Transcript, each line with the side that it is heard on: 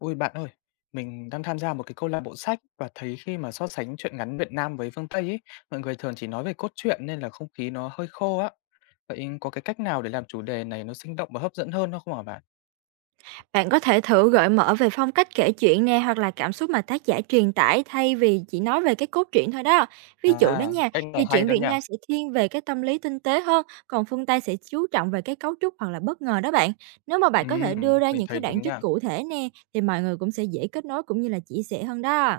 left: Ôi bạn ơi, mình đang tham gia một cái câu lạc bộ sách và thấy khi mà so sánh truyện ngắn Việt Nam với phương Tây ấy, mọi người thường chỉ nói về cốt truyện nên là không khí nó hơi khô á. Vậy có cái cách nào để làm chủ đề này nó sinh động và hấp dẫn hơn đó không hả bạn?
right: Bạn có thể thử gợi mở về phong cách kể chuyện nè, hoặc là cảm xúc mà tác giả truyền tải thay vì chỉ nói về cái cốt truyện thôi đó. Ví dụ đó
left: À,
right: nha,
left: cách
right: thì
left: này hay
right: truyện
left: đó
right: Việt
left: nha.
right: Nam sẽ thiên về cái tâm lý tinh tế hơn, còn phương Tây sẽ chú trọng về cái cấu trúc hoặc là bất ngờ đó bạn. Nếu mà bạn có
left: Ừm,
right: thể đưa ra
left: mình
right: những cái
left: thấy
right: đoạn
left: đúng
right: trích
left: nha.
right: cụ thể nè, thì mọi người cũng sẽ dễ kết nối, cũng như là chia sẻ hơn đó.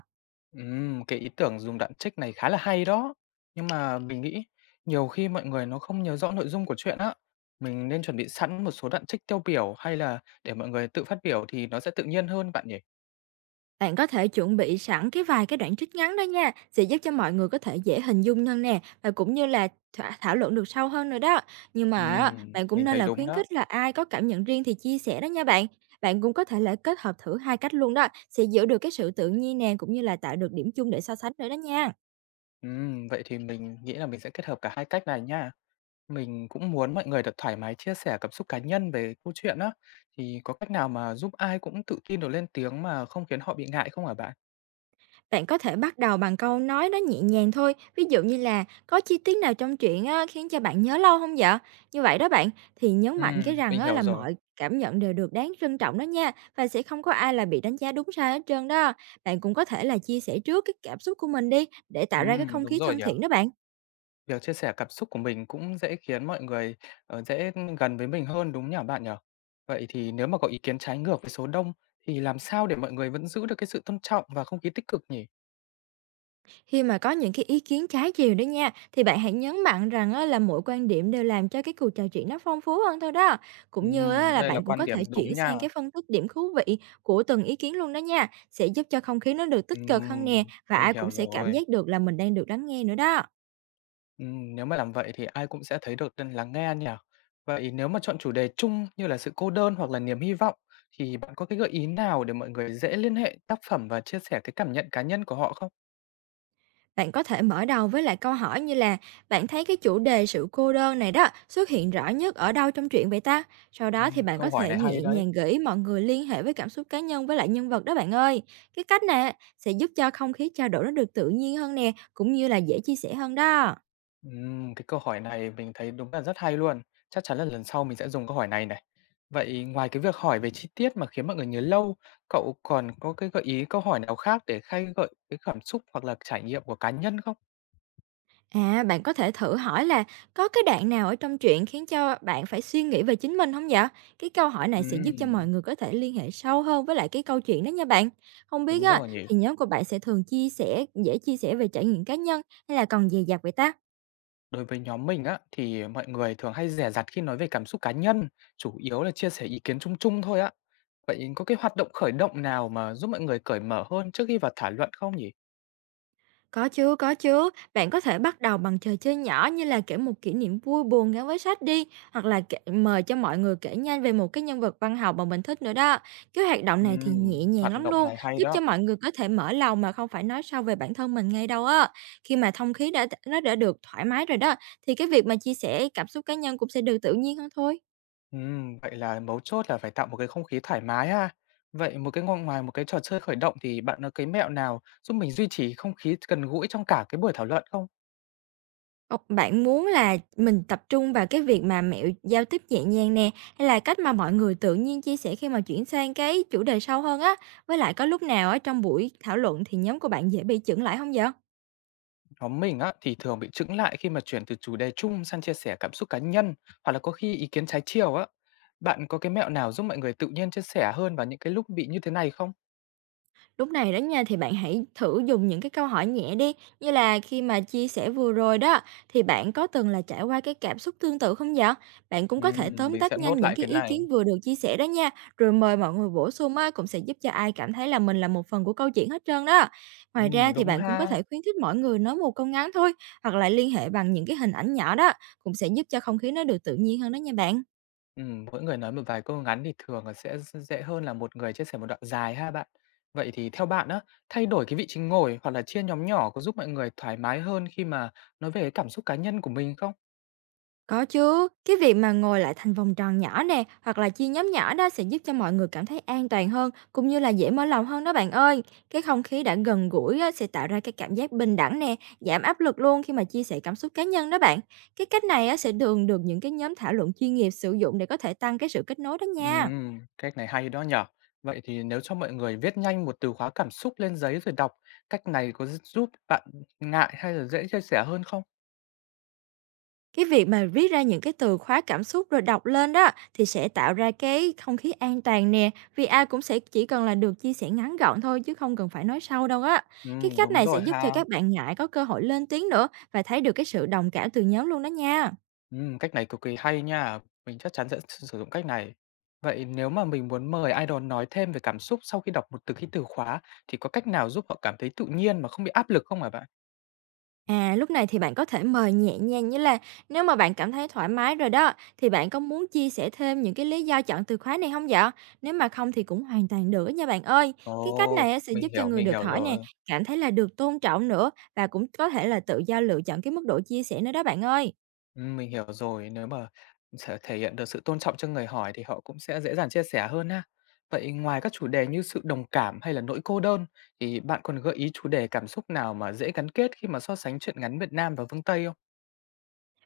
left: Cái ý tưởng dùng đoạn trích này khá là hay đó. Nhưng mà mình nghĩ nhiều khi mọi người nó không nhớ rõ nội dung của truyện á. Mình nên chuẩn bị sẵn một số đoạn trích tiêu biểu hay là để mọi người tự phát biểu thì nó sẽ tự nhiên hơn bạn nhỉ?
right: Bạn có thể chuẩn bị sẵn cái vài cái đoạn trích ngắn đó nha, sẽ giúp cho mọi người có thể dễ hình dung hơn nè, và cũng như là thả thảo luận được sâu hơn nữa đó. Nhưng mà á, bạn cũng
left: Mình
right: nên
left: thấy
right: là
left: đúng
right: khuyến
left: đó.
right: khích là ai có cảm nhận riêng thì chia sẻ đó nha bạn. Bạn cũng có thể là kết hợp thử hai cách luôn đó, sẽ giữ được cái sự tự nhiên nè, cũng như là tạo được điểm chung để so sánh nữa đó nha.
left: Vậy thì mình nghĩ là mình sẽ kết hợp cả hai cách này nha. Mình cũng muốn mọi người được thoải mái chia sẻ cảm xúc cá nhân về câu chuyện đó thì có cách nào mà giúp ai cũng tự tin được lên tiếng mà không khiến họ bị ngại không hả bạn?
right: Bạn có thể bắt đầu bằng câu nói nó nhẹ nhàng thôi, ví dụ như là có chi tiết nào trong truyện á, khiến cho bạn nhớ lâu không dạ? Như vậy đó bạn, thì nhấn mạnh cái rằng
left: Mình
right: á,
left: hiểu
right: là
left: rồi.
right: mọi cảm nhận đều được đáng trân trọng đó nha, và sẽ không có ai là bị đánh giá đúng sai hết trơn đó. Bạn cũng có thể là chia sẻ trước cái cảm xúc của mình đi, để tạo ra cái không
left: Đúng
right: khí
left: rồi
right: thân
left: nhỉ.
right: thiện đó bạn.
left: Việc chia sẻ cảm xúc của mình cũng dễ khiến mọi người, dễ gần với mình hơn, đúng nhỉ bạn nhỉ? Vậy thì nếu mà có ý kiến trái ngược với số đông thì làm sao để mọi người vẫn giữ được cái sự tôn trọng và không khí tích cực nhỉ?
right: Khi mà có những cái ý kiến trái chiều đó nha, thì bạn hãy nhấn mạnh rằng á, là mỗi quan điểm đều làm cho cái cuộc trò chuyện nó phong phú hơn thôi đó. Cũng như á, là
left: Đây là
right: bạn cũng
left: quan
right: có thể
left: điểm đúng
right: chuyển
left: nha.
right: sang cái phân tích điểm thú vị của từng ý kiến luôn đó nha. Sẽ giúp cho không khí nó được tích cực hơn nè,
left: Ừm,
right: và
left: mình
right: ai cũng
left: hiểu
right: sẽ cảm
left: rồi.
right: giác được là mình đang được lắng nghe nữa đó.
left: Nếu mà làm vậy thì ai cũng sẽ thấy được nên lắng nghe nhỉ? Vậy nếu mà chọn chủ đề chung như là sự cô đơn hoặc là niềm hy vọng thì bạn có cái gợi ý nào để mọi người dễ liên hệ tác phẩm và chia sẻ cái cảm nhận cá nhân của họ không?
right: Bạn có thể mở đầu với lại câu hỏi như là: bạn thấy cái chủ đề sự cô đơn này đó xuất hiện rõ nhất ở đâu trong truyện vậy ta? Sau đó thì bạn có
left: Câu hỏi
right: thể
left: này
right: nhẹ
left: hay đấy.
right: nhàng gửi mọi người liên hệ với cảm xúc cá nhân với lại nhân vật đó bạn ơi. Cái cách này á, sẽ giúp cho không khí trao đổi nó được tự nhiên hơn nè, cũng như là dễ chia sẻ hơn đó.
left: Cái câu hỏi này mình thấy đúng là rất hay luôn. Chắc chắn là lần sau mình sẽ dùng câu hỏi này này. Vậy ngoài cái việc hỏi về chi tiết mà khiến mọi người nhớ lâu, cậu còn có cái gợi ý câu hỏi nào khác để khơi gợi cái cảm xúc hoặc là trải nghiệm của cá nhân không?
right: À, bạn có thể thử hỏi là: có cái đoạn nào ở trong truyện khiến cho bạn phải suy nghĩ về chính mình không vậy? Cái câu hỏi này sẽ giúp cho mọi
left: Ừm.
right: người có thể liên hệ sâu hơn với lại cái câu chuyện đó nha bạn. Không biết
left: Đúng
right: á,
left: rồi nhỉ.
right: thì nhóm của bạn sẽ thường chia sẻ dễ chia sẻ về trải nghiệm cá nhân, hay là còn dè dặt vậy ta?
left: Đối với nhóm mình á, thì mọi người thường hay dè dặt khi nói về cảm xúc cá nhân, chủ yếu là chia sẻ ý kiến chung chung thôi á. Vậy có cái hoạt động khởi động nào mà giúp mọi người cởi mở hơn trước khi vào thảo luận không nhỉ?
right: Có chứ, có chứ. Bạn có thể bắt đầu bằng trò chơi nhỏ như là kể một kỷ niệm vui buồn gắn với sách đi, hoặc là kể, mời cho mọi người kể nhanh về một cái nhân vật văn học mà mình thích nữa đó. Cái hoạt động này thì
left: Ừm,
right: nhẹ nhàng
left: Hoạt
right: lắm
left: động
right: luôn,
left: này hay
right: giúp cho
left: đó.
right: mọi người có thể mở lòng mà không phải nói sâu về bản thân mình ngay đâu á. Khi mà thông khí nó đã được thoải mái rồi đó, thì cái việc mà chia sẻ cảm xúc cá nhân cũng sẽ được tự nhiên hơn thôi.
left: Vậy là mấu chốt là phải tạo một cái không khí thoải mái ha. Vậy một ngoài một cái trò chơi khởi động thì bạn có cái mẹo nào giúp mình duy trì không khí gần gũi trong cả cái buổi thảo luận không ạ?
right: Ồ, bạn muốn là mình tập trung vào cái việc mà mẹo giao tiếp nhẹ nhàng nè, hay là cách mà mọi người tự nhiên chia sẻ khi mà chuyển sang cái chủ đề sâu hơn á? Với lại có lúc nào ở trong buổi thảo luận thì nhóm của bạn dễ bị chững lại không vậy?
left: Nhóm mình á, thì thường bị chững lại khi mà chuyển từ chủ đề chung sang chia sẻ cảm xúc cá nhân hoặc là có khi ý kiến trái chiều á. Bạn có cái mẹo nào giúp mọi người tự nhiên chia sẻ hơn vào những cái lúc bị như thế này không?
right: Lúc này đó nha, thì bạn hãy thử dùng những cái câu hỏi nhẹ đi, như là: khi mà chia sẻ vừa rồi đó, thì bạn có từng là trải qua cái cảm xúc tương tự không vậy? Bạn cũng có thể tóm
left: Mình
right: tắt
left: sẽ
right: nhanh
left: nốt
right: những
left: lại
right: cái
left: cái
right: ý
left: này.
right: kiến vừa được chia sẻ đó nha, rồi mời mọi người bổ sung á, cũng sẽ giúp cho ai cảm thấy là mình là một phần của câu chuyện hết trơn đó. Ngoài ra thì
left: Đúng
right: bạn cũng có
left: ha.
right: thể khuyến khích mọi người nói một câu ngắn thôi, hoặc là liên hệ bằng những cái hình ảnh nhỏ đó, cũng sẽ giúp cho không khí nó được tự nhiên hơn đó nha bạn.
left: Mỗi người nói một vài câu ngắn thì thường là sẽ dễ hơn là một người chia sẻ một đoạn dài ha bạn. Vậy thì theo bạn á, thay đổi cái vị trí ngồi hoặc là chia nhóm nhỏ có giúp mọi người thoải mái hơn khi mà nói về cái cảm xúc cá nhân của mình không?
right: Có chứ, cái việc mà ngồi lại thành vòng tròn nhỏ nè, hoặc là chia nhóm nhỏ đó sẽ giúp cho mọi người cảm thấy an toàn hơn, cũng như là dễ mở lòng hơn đó bạn ơi. Cái không khí đã gần gũi á, sẽ tạo ra cái cảm giác bình đẳng nè, giảm áp lực luôn khi mà chia sẻ cảm xúc cá nhân đó bạn. Cái cách này á, sẽ thường được những cái nhóm thảo luận chuyên nghiệp sử dụng để có thể tăng cái sự kết nối đó nha.
left: Cách này hay đó nhỉ. Vậy thì nếu cho mọi người viết nhanh một từ khóa cảm xúc lên giấy rồi đọc, cách này có giúp bạn ngại hay là dễ chia sẻ hơn không?
right: Cái việc mà viết ra những cái từ khóa cảm xúc rồi đọc lên đó, thì sẽ tạo ra cái không khí an toàn nè, vì ai cũng sẽ chỉ cần là được chia sẻ ngắn gọn thôi, chứ không cần phải nói sâu đâu á. Cái cách
left: Đúng
right: này sẽ
left: rồi
right: giúp cho
left: ha.
right: các bạn ngại có cơ hội lên tiếng nữa, và thấy được cái sự đồng cảm từ nhóm luôn đó nha.
left: Cách này cực kỳ hay nha. Mình chắc chắn sẽ sử sử dụng cách này. Vậy nếu mà mình muốn mời idol nói thêm về cảm xúc sau khi đọc một từ cái từ khóa thì có cách nào giúp họ cảm thấy tự nhiên mà không bị áp lực không hả bạn?
right: À, lúc này thì bạn có thể mời nhẹ nhàng như là: nếu mà bạn cảm thấy thoải mái rồi đó, thì bạn có muốn chia sẻ thêm những cái lý do chọn từ khóa này không dạ? Nếu mà không thì cũng hoàn toàn được nha bạn ơi. Cái cách
left: Ồ,
right: này á, sẽ giúp cho người
left: mình
right: được
left: hiểu
right: hỏi nè,
left: rồi.
right: cảm thấy là được tôn trọng nữa, và cũng có thể là tự do lựa chọn cái mức độ chia sẻ nữa đó bạn ơi.
left: Mình hiểu rồi, nếu mà thể thể hiện được sự tôn trọng cho người hỏi thì họ cũng sẽ dễ dàng chia sẻ hơn ha. Vậy ngoài các chủ đề như sự đồng cảm hay là nỗi cô đơn, thì bạn còn gợi ý chủ đề cảm xúc nào mà dễ gắn kết khi mà so sánh truyện ngắn Việt Nam và phương Tây không?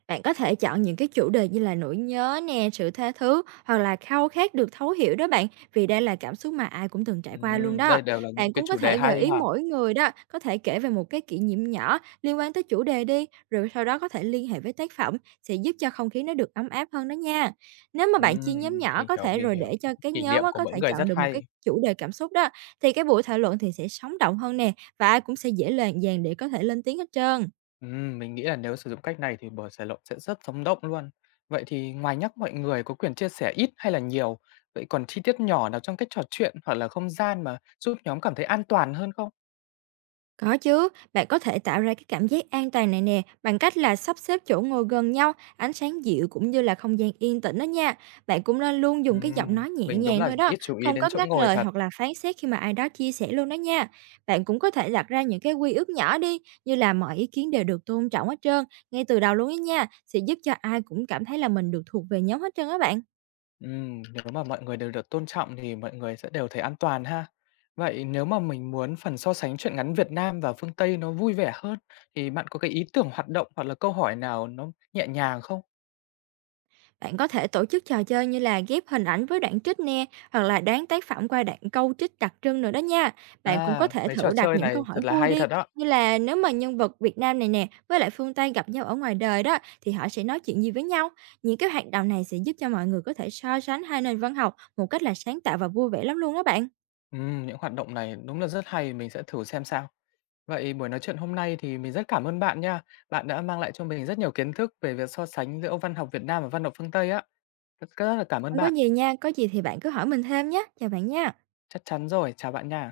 right: Bạn có thể chọn những cái chủ đề như là nỗi nhớ nè, sự tha thứ, hoặc là khao khát được thấu hiểu đó bạn, vì đây là cảm xúc mà ai cũng từng trải qua luôn đó.
left: Đây đều là những
right: Bạn
left: cái
right: cũng có
left: chủ đề
right: thể gợi
left: hay
right: ý
left: ha.
right: mỗi người đó có thể kể về một cái kỷ niệm nhỏ liên quan tới chủ đề đi, rồi sau đó có thể liên hệ với tác phẩm, sẽ giúp cho không khí nó được ấm áp hơn đó nha. Nếu mà bạn chia
left: Ừm,
right: nhóm nhỏ có thể
left: mình
right: rồi
left: hiểu.
right: để cho cái
left: Kỷ
right: nhóm
left: niệm
right: á,
left: của
right: có
left: mỗi
right: thể
left: người
right: chọn
left: rất
right: được một cái
left: hay.
right: chủ đề cảm xúc đó, thì cái buổi thảo luận thì sẽ sống động hơn nè, và ai cũng sẽ dễ dàng để có thể lên tiếng hết trơn.
left: Mình nghĩ là nếu sử dụng cách này thì bờ Sài Lộn sẽ rất sống động luôn. Vậy thì ngoài nhắc mọi người có quyền chia sẻ ít hay là nhiều, vậy còn chi tiết nhỏ nào trong cách trò chuyện hoặc là không gian mà giúp nhóm cảm thấy an toàn hơn không?
right: Có chứ, bạn có thể tạo ra cái cảm giác an toàn này nè bằng cách là sắp xếp chỗ ngồi gần nhau, ánh sáng dịu, cũng như là không gian yên tĩnh đó nha. Bạn cũng nên luôn dùng cái giọng nói nhẹ
left: Mình đúng
right: nhàng
left: là
right: thôi đó,
left: ít chú ý
right: không
left: đến
right: có
left: chỗ
right: ngắt
left: ngồi
right: lời
left: thật.
right: hoặc là phán xét khi mà ai đó chia sẻ luôn đó nha. Bạn cũng có thể đặt ra những cái quy ước nhỏ đi, như là mọi ý kiến đều được tôn trọng hết trơn, ngay từ đầu luôn đó nha, sẽ giúp cho ai cũng cảm thấy là mình được thuộc về nhóm hết trơn á bạn.
left: Nếu mà mọi người đều được tôn trọng thì mọi người sẽ đều thấy an toàn ha. Vậy nếu mà mình muốn phần so sánh truyện ngắn Việt Nam và phương Tây nó vui vẻ hơn thì bạn có cái ý tưởng hoạt động hoặc là câu hỏi nào nó nhẹ nhàng không?
right: Bạn có thể tổ chức trò chơi như là ghép hình ảnh với đoạn trích nè, hoặc là đoán tác phẩm qua đoạn câu trích đặc trưng nữa đó nha. Bạn cũng có
left: À,
right: thể
left: mấy
right: thử
left: trò
right: đặt
left: chơi
right: những
left: này
right: câu hỏi
left: thật là
right: vui
left: hay
right: đi,
left: thật đó.
right: như là: nếu mà nhân vật Việt Nam này nè với lại phương Tây gặp nhau ở ngoài đời đó, thì họ sẽ nói chuyện gì với nhau. Những cái hoạt động này sẽ giúp cho mọi người có thể so sánh hai nền văn học một cách là sáng tạo và vui vẻ lắm luôn đó bạn.
left: Những hoạt động này đúng là rất hay, mình sẽ thử xem sao. Vậy buổi nói chuyện hôm nay thì mình rất cảm ơn bạn nha. Bạn đã mang lại cho mình rất nhiều kiến thức về việc so sánh giữa văn học Việt Nam và văn học phương Tây á. Rất rất là cảm ơn
right: Không có
left: bạn.
right: gì nha, có gì thì bạn cứ hỏi mình thêm nhé. Chào bạn nha.
left: Chắc chắn rồi, chào bạn nha.